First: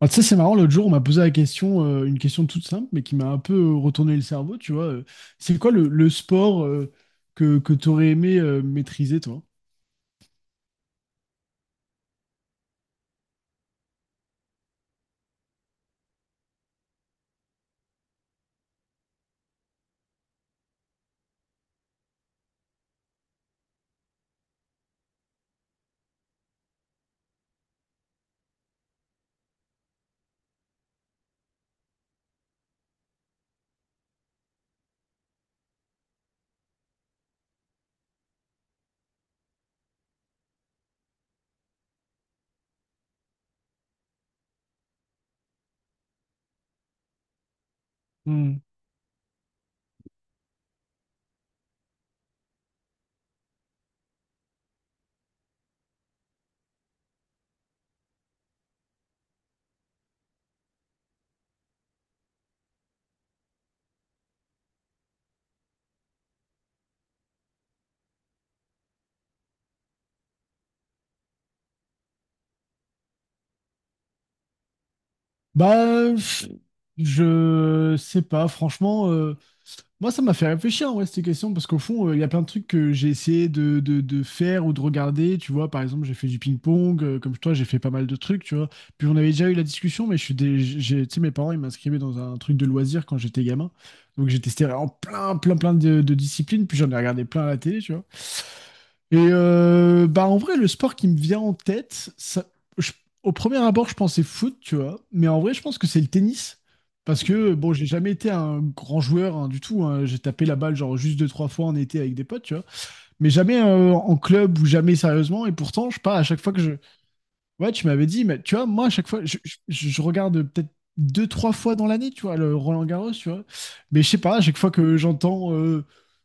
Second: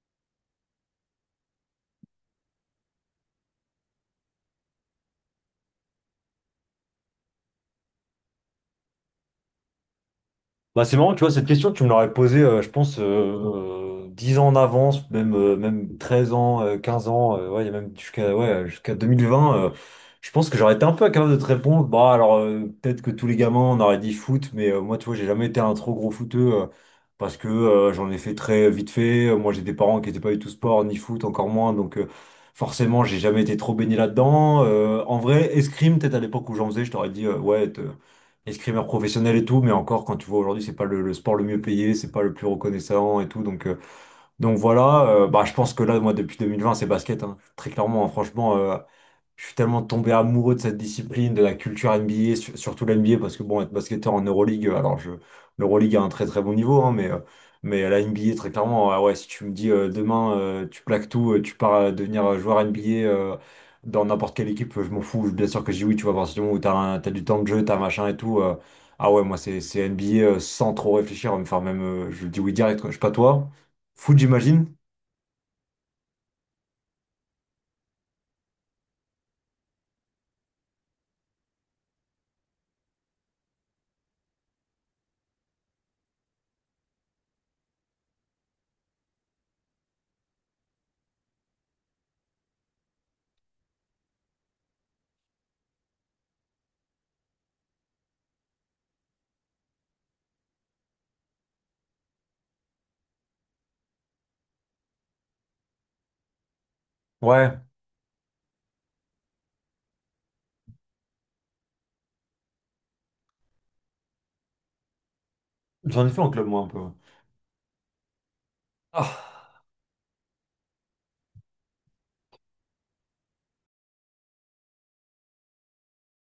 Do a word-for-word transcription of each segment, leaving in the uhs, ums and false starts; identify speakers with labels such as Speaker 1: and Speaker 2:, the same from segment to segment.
Speaker 1: Ah, tu sais, c'est marrant, l'autre jour, on m'a posé la question, euh, une question toute simple, mais qui m'a un peu euh, retourné le cerveau, tu vois. Euh, c'est quoi le, le sport euh, que, que tu aurais aimé euh, maîtriser, toi?
Speaker 2: Bah, c'est marrant, tu vois, cette question, tu me l'aurais posée, euh, je pense, euh, euh, dix ans en avance, même, euh, même treize ans, euh, quinze ans, euh, ouais, il y a même jusqu'à ouais, jusqu'à deux mille vingt. Euh, je pense que j'aurais été un peu capable de te répondre. Bah, alors, euh, peut-être que tous les gamins, on aurait dit foot, mais euh, moi, tu vois, j'ai jamais été un trop gros footeux euh, parce que euh, j'en ai fait très vite fait. Euh, Moi, j'ai des parents qui n'étaient pas du tout sport, ni foot, encore moins. Donc, euh, forcément, j'ai jamais été trop baigné là-dedans. Euh, en vrai, escrime, peut-être à l'époque où j'en faisais, je t'aurais dit, euh, ouais, escrimeur professionnel et tout, mais encore quand tu vois aujourd'hui, c'est pas le, le sport le mieux payé, c'est pas le plus reconnaissant et tout. Donc, euh, donc voilà, euh, bah, je pense que là, moi, depuis deux mille vingt, c'est basket, hein. Très clairement, hein, franchement,
Speaker 1: Hmm.
Speaker 2: euh, je suis tellement tombé amoureux de cette discipline, de la culture N B A, sur- surtout l'N B A, parce que bon, être basketteur en Euroleague, euh, alors je, l'Euroleague a un très très bon niveau, hein, mais, euh, mais à la N B A, très clairement, ah ouais, si tu me dis euh, demain, euh, tu plaques tout, euh, tu pars euh, devenir euh, joueur N B A euh, dans n'importe quelle équipe, euh, je m'en fous, bien sûr que je dis oui, tu vois, à partir du moment où t'as un- t'as du temps de jeu, t'as machin et tout, euh, ah ouais, moi c'est c'est N B A euh, sans trop réfléchir, enfin même, euh, je dis oui direct, quoi. Je sais pas toi. Foot, j'imagine?
Speaker 1: Bah, pff, je sais pas, franchement, euh, moi, ça m'a fait réfléchir, ouais, ces questions, parce qu'au fond, euh, il y a plein de trucs que j'ai essayé de, de- de faire ou de regarder. Tu vois, par exemple, j'ai fait du ping-pong, euh, comme toi, j'ai fait pas mal de trucs, tu vois. Puis on avait déjà eu la discussion, mais je suis des, j'ai, tu sais, mes parents, ils m'inscrivaient dans un truc de loisirs quand j'étais gamin. Donc j'ai testé en plein, plein, plein de, de disciplines, puis j'en ai regardé plein à la télé, tu vois. Et euh, bah en vrai, le sport qui me vient en tête, ça- je- au premier abord, je pensais foot, tu vois, mais en vrai, je pense que c'est le tennis. Parce que,
Speaker 2: Ouais,
Speaker 1: bon, j'ai jamais été un grand joueur, hein, du tout, hein. J'ai tapé la balle, genre, juste deux, trois fois en été avec des potes, tu vois. Mais jamais euh, en club ou jamais sérieusement. Et pourtant, je sais
Speaker 2: j'en ai
Speaker 1: pas,
Speaker 2: fait
Speaker 1: à
Speaker 2: en
Speaker 1: chaque
Speaker 2: club,
Speaker 1: fois que
Speaker 2: moi, un
Speaker 1: je,
Speaker 2: peu.
Speaker 1: ouais, tu m'avais dit, mais tu vois, moi, à chaque fois, je,
Speaker 2: Ah.
Speaker 1: je- je regarde peut-être deux, trois fois dans l'année, tu vois, le Roland Garros, tu vois. Mais je sais pas, à chaque fois que j'entends euh,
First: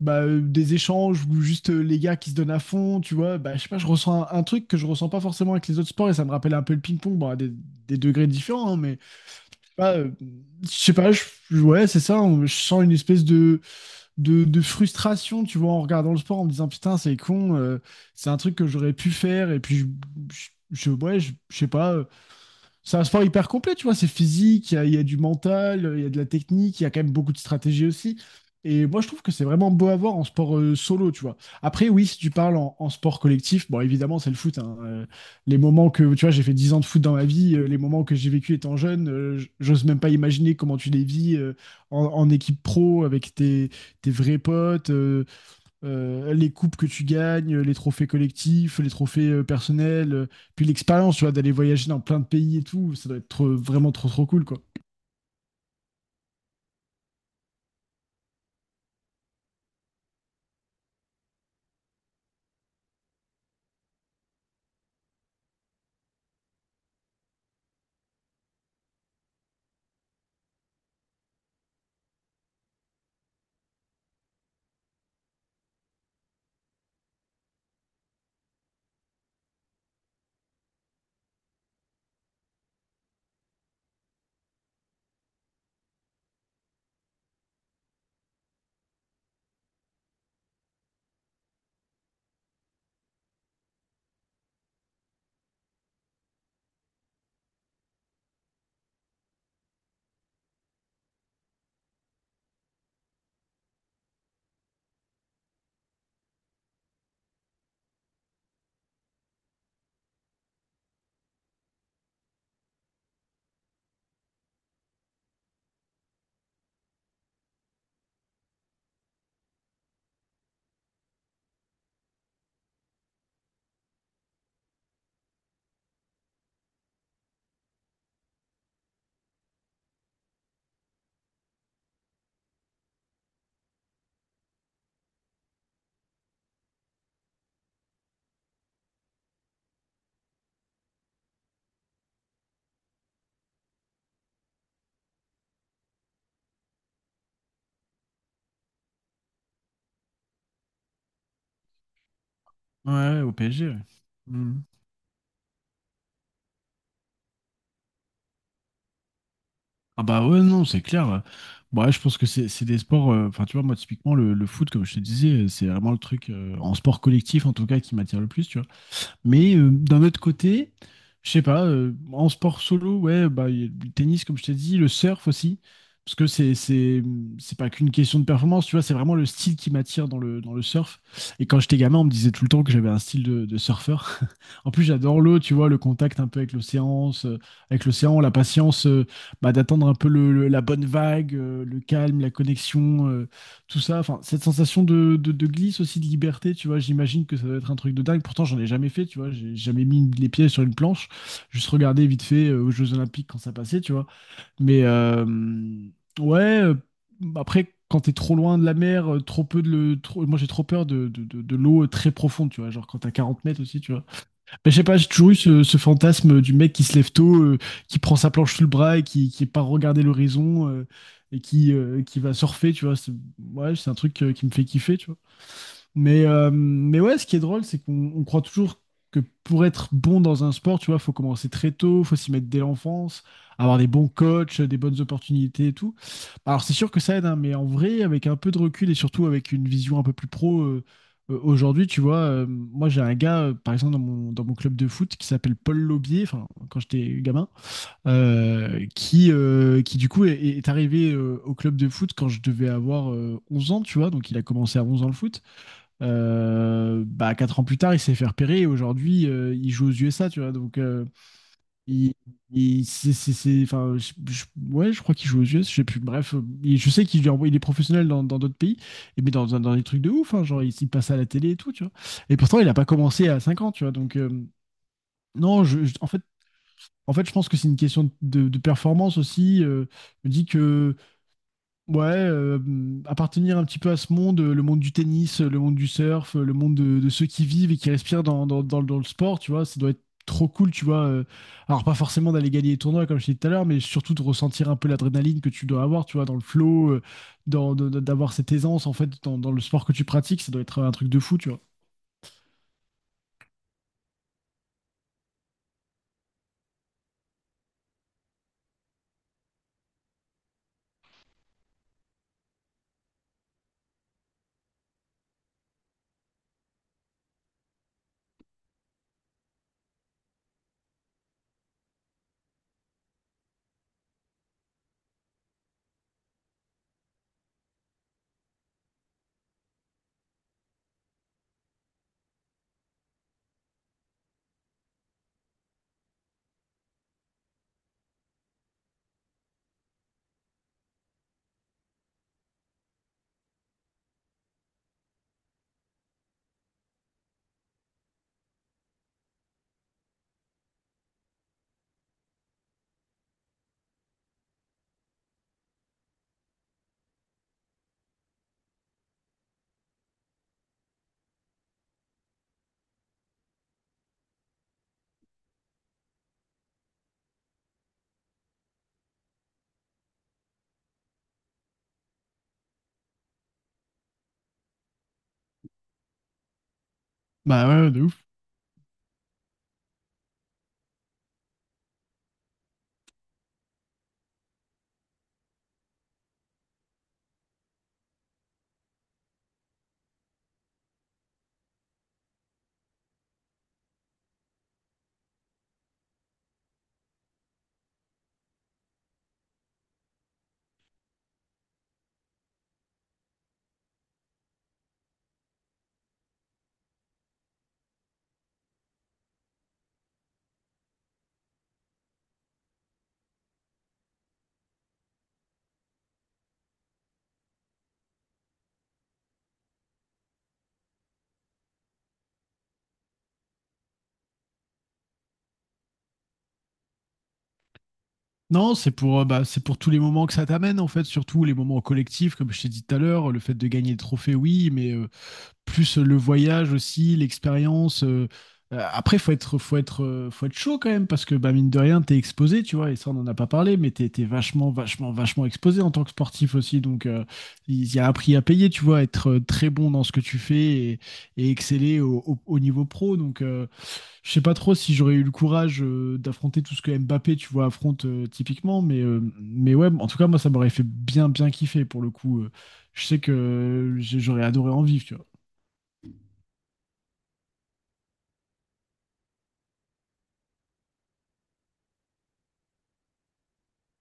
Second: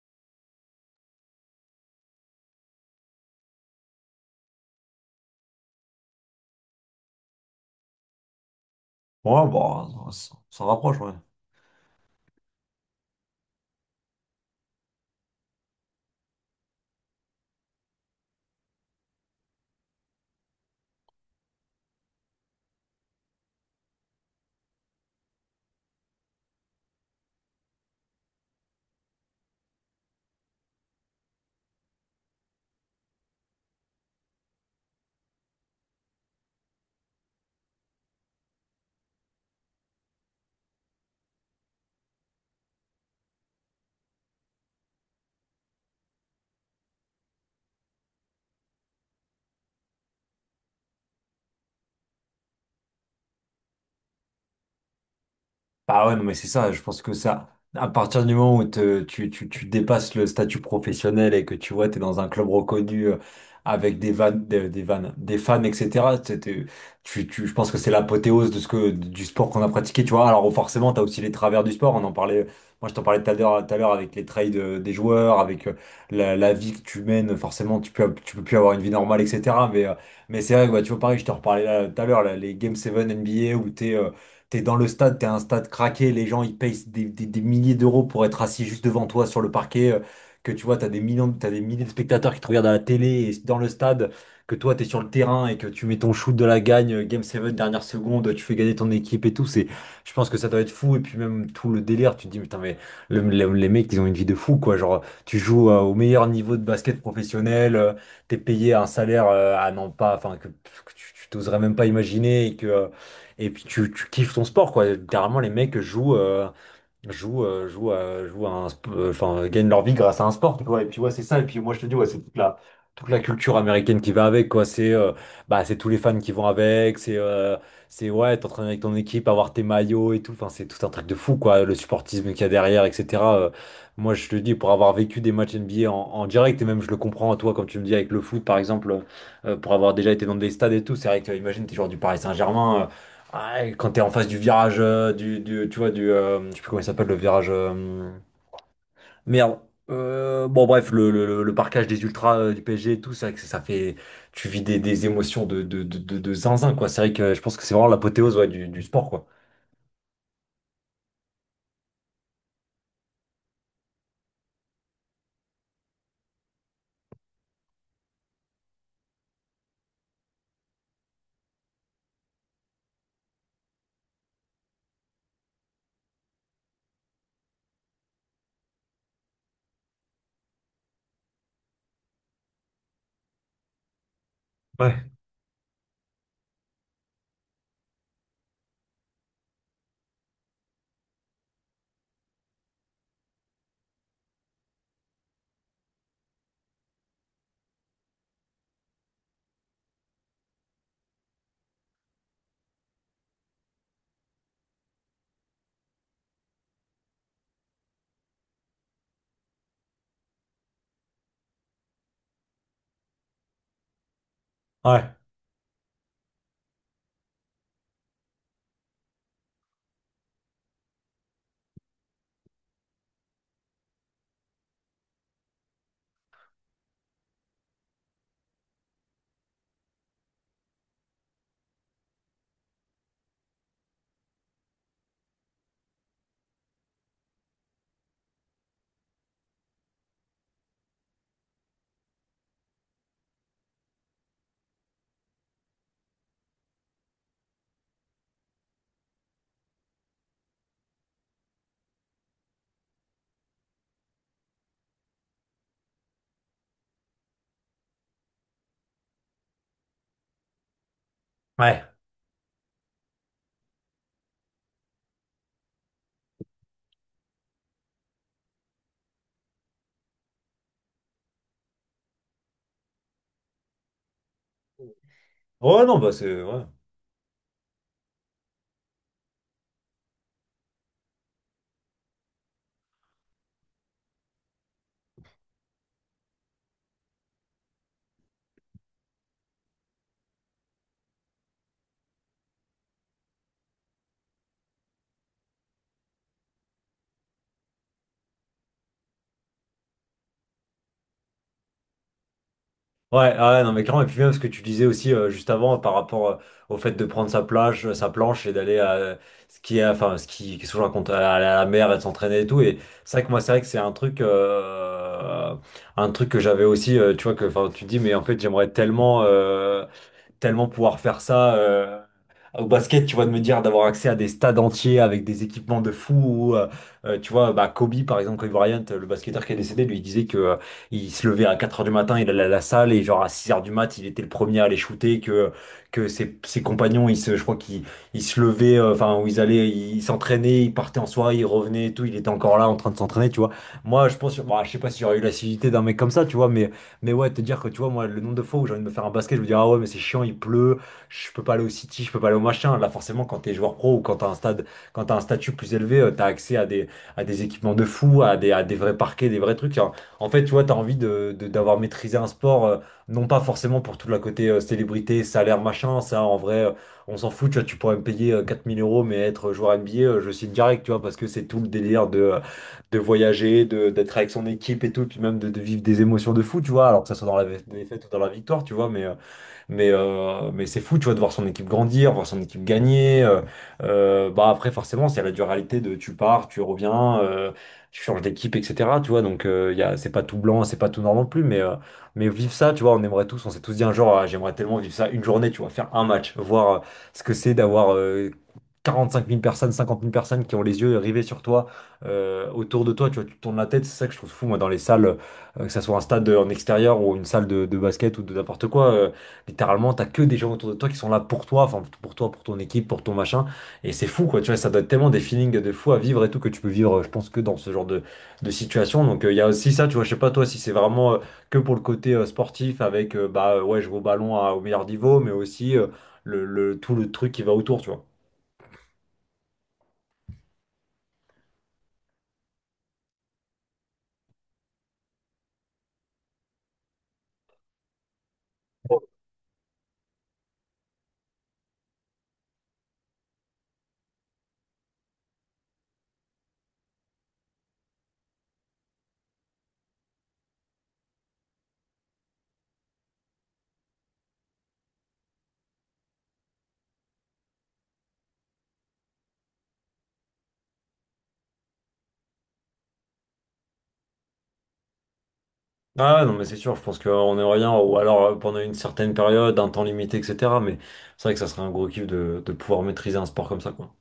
Speaker 1: bah, euh, des échanges ou juste euh, les gars qui se donnent à fond, tu vois, bah, je sais pas, je ressens un, un truc que je ressens pas forcément avec les autres sports et ça me rappelle un peu le ping-pong, bon, à des, des degrés différents, hein, mais
Speaker 2: Ouais,
Speaker 1: je sais
Speaker 2: bah,
Speaker 1: pas, euh,
Speaker 2: ça, ça
Speaker 1: je sais
Speaker 2: rapproche,
Speaker 1: pas,
Speaker 2: ouais.
Speaker 1: je- ouais, c'est ça, on- je sens une espèce de de, de frustration, tu vois, en regardant le sport, en me disant putain, c'est con, euh, c'est un truc que j'aurais pu faire, et puis je, je, je- ouais, je, je sais pas, euh, c'est un sport hyper complet, tu vois. C'est physique, il y, a il y a du mental, il y a de la technique, il y a quand même beaucoup de stratégie aussi. Et moi, je trouve que c'est vraiment beau à voir en sport euh, solo, tu vois. Après, oui, si tu parles en, en sport collectif, bon, évidemment, c'est le foot, hein. Euh, les moments que, tu vois, j'ai fait dix ans de foot dans ma vie, euh, les moments que j'ai vécu étant jeune, euh, j- j'ose même pas imaginer comment tu les vis euh, en, en équipe pro avec tes, tes vrais potes, euh, euh, les coupes que tu gagnes, les trophées collectifs, les trophées euh, personnels, euh, puis l'expérience, tu vois, d'aller voyager dans plein de pays et tout, ça doit être trop- vraiment trop trop cool, quoi.
Speaker 2: Bah ouais, non, mais c'est ça, je pense que ça, à partir du moment où te- tu, tu, tu dépasses le statut professionnel et que tu vois, t'es dans un club reconnu euh, avec des vannes, des, des vannes, des fans, et cetera, t'es- t'es- tu, tu, je pense que c'est l'apothéose de ce que, du sport qu'on a pratiqué, tu vois. Alors forcément, t'as aussi les travers du sport, on en parlait, moi je t'en parlais tout à l'heure, tout à l'heure avec les trades euh, des joueurs, avec euh, la, la vie que tu mènes, forcément, tu peux, tu peux plus avoir une vie normale, et cetera. Mais, euh, mais c'est vrai, que, ouais, tu vois, pareil, je t'en reparlais là tout à l'heure, là, les Game sept N B A où t'es. euh, T'es dans le stade, t'es un stade craqué, les gens ils payent des, des- des milliers d'euros pour être assis juste devant toi sur le parquet, euh, que tu vois, t'as des millions, t'as des milliers de spectateurs qui te regardent à la télé et dans le stade, que toi t'es sur le terrain et que tu mets ton shoot de la gagne, euh, Game sept, dernière seconde, tu fais gagner ton équipe et tout, c'est, je pense que ça doit être fou. Et puis même tout le délire, tu te dis, putain, mais le- le- les mecs, ils ont une vie de fou, quoi. Genre, tu joues euh, au meilleur niveau de basket professionnel, euh, t'es payé un salaire euh, à non pas, enfin, que, que tu tu t'oserais même pas imaginer et que. euh, et puis tu, tu kiffes ton sport, quoi. Littéralement, les mecs jouent, euh, jouent, euh, jouent, à- jouent à un, sp- euh, enfin, gagnent leur vie grâce à un sport, quoi. Et puis ouais, c'est ça. Et puis moi, je te dis, ouais, c'est toute la, toute la culture américaine qui va avec, quoi. C'est, euh, bah, c'est tous les fans qui vont avec. C'est, euh, c'est ouais, t'entraîner avec ton équipe, avoir tes maillots et tout. Enfin, c'est tout un truc de fou, quoi. Le supportisme qu'il y a derrière, et cetera. Euh, moi, je te dis, pour avoir vécu des matchs N B A en, en direct, et même je le comprends, toi, quand tu me dis avec le foot, par exemple, euh, pour avoir déjà été dans des stades et tout, c'est vrai que, euh, imagine, t'es joueur du Paris Saint-Germain. euh, ah, et quand t'es en face du virage, euh, du, du- tu vois, du, euh, je sais plus comment il s'appelle, le virage. euh, merde. Euh, bon, bref, le, le, le- le parquage des ultras euh, du P S G
Speaker 1: Ouais,
Speaker 2: et tout,
Speaker 1: ouais,
Speaker 2: c'est
Speaker 1: au
Speaker 2: vrai que ça
Speaker 1: P S G, ouais.
Speaker 2: fait. Tu vis
Speaker 1: Mhm.
Speaker 2: des, des émotions de, de, de, de- de zinzin, quoi. C'est vrai que je pense que c'est vraiment l'apothéose ouais, du, du sport, quoi.
Speaker 1: Ah bah ouais, non, c'est clair. Bon, ouais, je pense que c'est c'est des sports, euh, enfin tu vois, moi typiquement le, le foot, comme je te disais, euh, c'est vraiment le truc euh, en sport collectif en tout cas qui m'attire le plus, tu vois. Mais euh, d'un autre côté, je sais pas, euh, en sport solo, ouais, bah, il y a le tennis, comme je t'ai dit, le surf aussi, parce que c'est, c'est, c'est pas qu'une question de performance, tu vois, c'est vraiment le style qui m'attire dans le, dans le surf. Et quand j'étais gamin, on me disait tout le temps que j'avais un style de, de surfeur. En plus,
Speaker 2: Ouais.
Speaker 1: j'adore l'eau, tu vois, le contact un peu avec l'océan, euh, avec l'océan, la patience, euh, bah, d'attendre un peu le- le- la bonne vague, euh, le calme, la connexion. Euh, tout ça, enfin, cette sensation de, de, de glisse aussi, de liberté, tu vois, j'imagine que ça doit être un truc de dingue. Pourtant, j'en ai jamais fait, tu vois, j'ai jamais mis les pieds sur une planche, juste regarder vite fait euh, aux Jeux Olympiques quand ça passait, tu vois. Mais euh, ouais, euh, Après, quand t'es trop loin de la mer, euh, trop peu de le, trop- moi j'ai trop peur de, de, de- de l'eau euh, très profonde, tu vois, genre quand t'as quarante mètres aussi, tu vois. Mais je sais pas, j'ai
Speaker 2: Ouais.
Speaker 1: toujours eu ce, ce fantasme du mec qui se lève tôt, euh, qui prend sa planche sous le bras et qui, qui part regarder l'horizon euh, et qui, euh, qui va surfer, tu vois. C'est, ouais, c'est un truc euh, qui me fait kiffer, tu vois. Mais, euh, mais ouais, ce qui est drôle, c'est qu'on on croit toujours que pour être bon dans un sport, tu vois, faut commencer très tôt, faut s'y mettre dès l'enfance, avoir des bons coachs, des bonnes opportunités et tout. Alors c'est sûr que ça aide, hein, mais en vrai, avec un peu de recul et surtout avec une vision un peu plus pro euh, euh, aujourd'hui, tu vois, euh, moi j'ai un gars, euh, par exemple, dans mon, dans mon club de foot qui s'appelle Paul Laubier, enfin, quand j'étais gamin, euh, qui, euh, qui du coup est, est arrivé euh, au club de foot quand je devais avoir euh, onze ans, tu vois, donc il a commencé à onze ans le foot. Euh, bah, quatre ans plus tard, il s'est fait repérer et aujourd'hui, euh, il joue aux U S A, tu vois. Donc, euh,
Speaker 2: Ouais.
Speaker 1: il, il- c'est, c'est- c'est- enfin, je- je- ouais, je crois qu'il joue aux U S A, je sais plus. Bref, euh, il- je sais qu'il lui envoie- il est professionnel dans dans d'autres pays, et- mais dans, dans, dans des trucs de ouf, hein, genre, il, il passe à la télé et tout, tu vois. Et pourtant, il n'a pas commencé à cinq ans, tu vois. Donc, euh, non, je,
Speaker 2: Ouais,
Speaker 1: je-
Speaker 2: non,
Speaker 1: en
Speaker 2: bah
Speaker 1: fait,
Speaker 2: c'est. Ouais.
Speaker 1: en fait, je pense que c'est une question de, de performance aussi. Euh, je me dis que ouais, euh, appartenir un petit peu à ce monde, euh, le monde du tennis, euh, le monde du surf, euh, le monde de, de ceux qui vivent et qui respirent dans, dans, dans le dans le sport, tu vois, ça doit être trop cool, tu vois. Euh, alors, pas forcément d'aller gagner les tournois, comme je t'ai dit tout à l'heure, mais surtout de ressentir un peu l'adrénaline que tu dois avoir, tu vois, dans le flow, euh, dans, de- de- d'avoir cette aisance, en fait, dans, dans le sport que tu pratiques, ça doit être un truc de fou, tu vois.
Speaker 2: Ouais, ah ouais, non, mais clairement, et puis même ce que tu disais aussi euh, juste avant par rapport euh, au fait de prendre sa plage, euh, sa planche et d'aller à ce qui est, enfin, ce qui, qu'est-ce que je raconte, à aller à la mer et de s'entraîner et tout. Et c'est vrai que moi, c'est vrai que c'est un truc, euh, un truc que j'avais aussi, euh, tu vois, que, enfin, tu te dis, mais en fait, j'aimerais tellement, euh, tellement pouvoir faire ça euh, au basket, tu vois, de me dire d'avoir accès à des stades entiers avec des équipements de fou. Ou, euh, euh, tu vois, bah, Kobe, par exemple, Kobe Bryant, le basketteur qui est décédé, lui il disait que euh, il se levait à quatre heures du matin, il allait à la salle et genre à six heures du mat, il était le premier à aller shooter, que, que ses, ses compagnons, ils se, je crois qu'ils ils se levaient, euh, enfin, où ils allaient, ils s'entraînaient, ils partaient en soirée, ils revenaient et tout, il était encore là en train de s'entraîner, tu vois. Moi, je pense, bah, je sais pas si j'aurais eu l'assiduité d'un mec comme ça, tu vois, mais mais ouais, te dire que tu vois, moi, le nombre de fois où j'ai envie de me faire un basket, je me dis, ah ouais, mais c'est chiant, il pleut, je peux pas aller au City, je peux pas aller au machin. Là, forcément, quand t'es joueur pro ou quand t'as un stade, quand t'as un statut plus élevé, euh, t'as accès à des, à des équipements de fou, à des, à des vrais parquets, des vrais trucs. En en fait, tu vois, t'as envie de, de- d'avoir maîtrisé un sport, euh, non pas forcément pour tout le côté euh, célébrité, salaire, machin. Ça, en vrai, euh, on s'en fout, tu vois, tu pourrais me payer euh, quatre mille euros, mais être joueur N B A, euh, je signe direct, tu vois, parce que c'est tout le délire de. euh, de voyager, de, d'être avec son équipe et tout, puis même de, de vivre des émotions de fou, tu vois, alors que ça soit dans la
Speaker 1: Bah ouais, de
Speaker 2: défaite ou dans
Speaker 1: ouf.
Speaker 2: la victoire, tu vois, mais euh, mais, euh, mais c'est fou, tu vois, de voir son équipe grandir, voir son équipe gagner. euh, euh, bah après, forcément, c'est la dualité de tu pars, tu reviens, euh, tu changes d'équipe, et cetera. Tu vois, donc euh, y a, c'est pas tout blanc, c'est pas tout noir non plus, mais, euh, mais vivre ça, tu vois, on aimerait tous, on s'est tous dit un jour, ah, j'aimerais tellement vivre ça une journée, tu vois, faire un match, voir euh, ce que c'est d'avoir euh, quarante-cinq mille personnes, cinquante mille personnes qui ont les yeux rivés sur toi, euh, autour de toi, tu vois, tu tournes la tête, c'est ça que je trouve fou, moi, dans les salles, euh, que ça soit un stade en extérieur ou une salle de, de basket ou de n'importe quoi. euh, Littéralement, t'as que des gens autour de toi qui sont là pour toi, enfin pour toi, pour ton équipe, pour ton machin. Et c'est fou, quoi. Tu vois, ça doit être tellement des feelings de fou à vivre et tout que tu peux vivre, euh, je pense, que dans ce genre de, de situation. Donc, euh, il y a aussi ça, tu vois. Je sais pas, toi, si c'est vraiment euh, que pour le côté euh, sportif avec, euh, bah, euh, ouais, je vais au ballon à- au meilleur niveau, mais aussi euh, le, le- tout le truc qui va autour, tu vois.
Speaker 1: Non, c'est pour, euh, bah, c'est pour tous les moments que ça t'amène, en fait, surtout les moments collectifs, comme je t'ai dit tout à l'heure, le fait de gagner le trophée, oui, mais. Euh, plus le voyage aussi, l'expérience. Euh, euh, après, faut être, faut être, euh, faut être chaud quand même parce que bah, mine de rien, t'es exposé, tu vois. Et ça, on n'en a pas parlé, mais t'es, t'es vachement, vachement, vachement exposé en tant que sportif aussi. Donc, euh, il y a un prix à payer, tu vois, être euh, très bon dans ce que tu fais et, et exceller au, au- au niveau pro. Donc, euh, je sais pas trop si j'aurais eu le courage euh, d'affronter tout ce que Mbappé, tu vois, affronte euh, typiquement. Mais, euh, mais ouais, en tout cas, moi, ça m'aurait fait bien, bien kiffer pour le coup. Euh, je sais que j'ai- j'aurais adoré en vivre, tu vois.
Speaker 2: Ah ouais, non, mais c'est sûr, je pense qu'on est rien, ou alors euh, pendant une certaine période, un temps limité, et cetera. Mais c'est vrai que ça serait un gros kiff de, de pouvoir maîtriser un sport comme ça, quoi.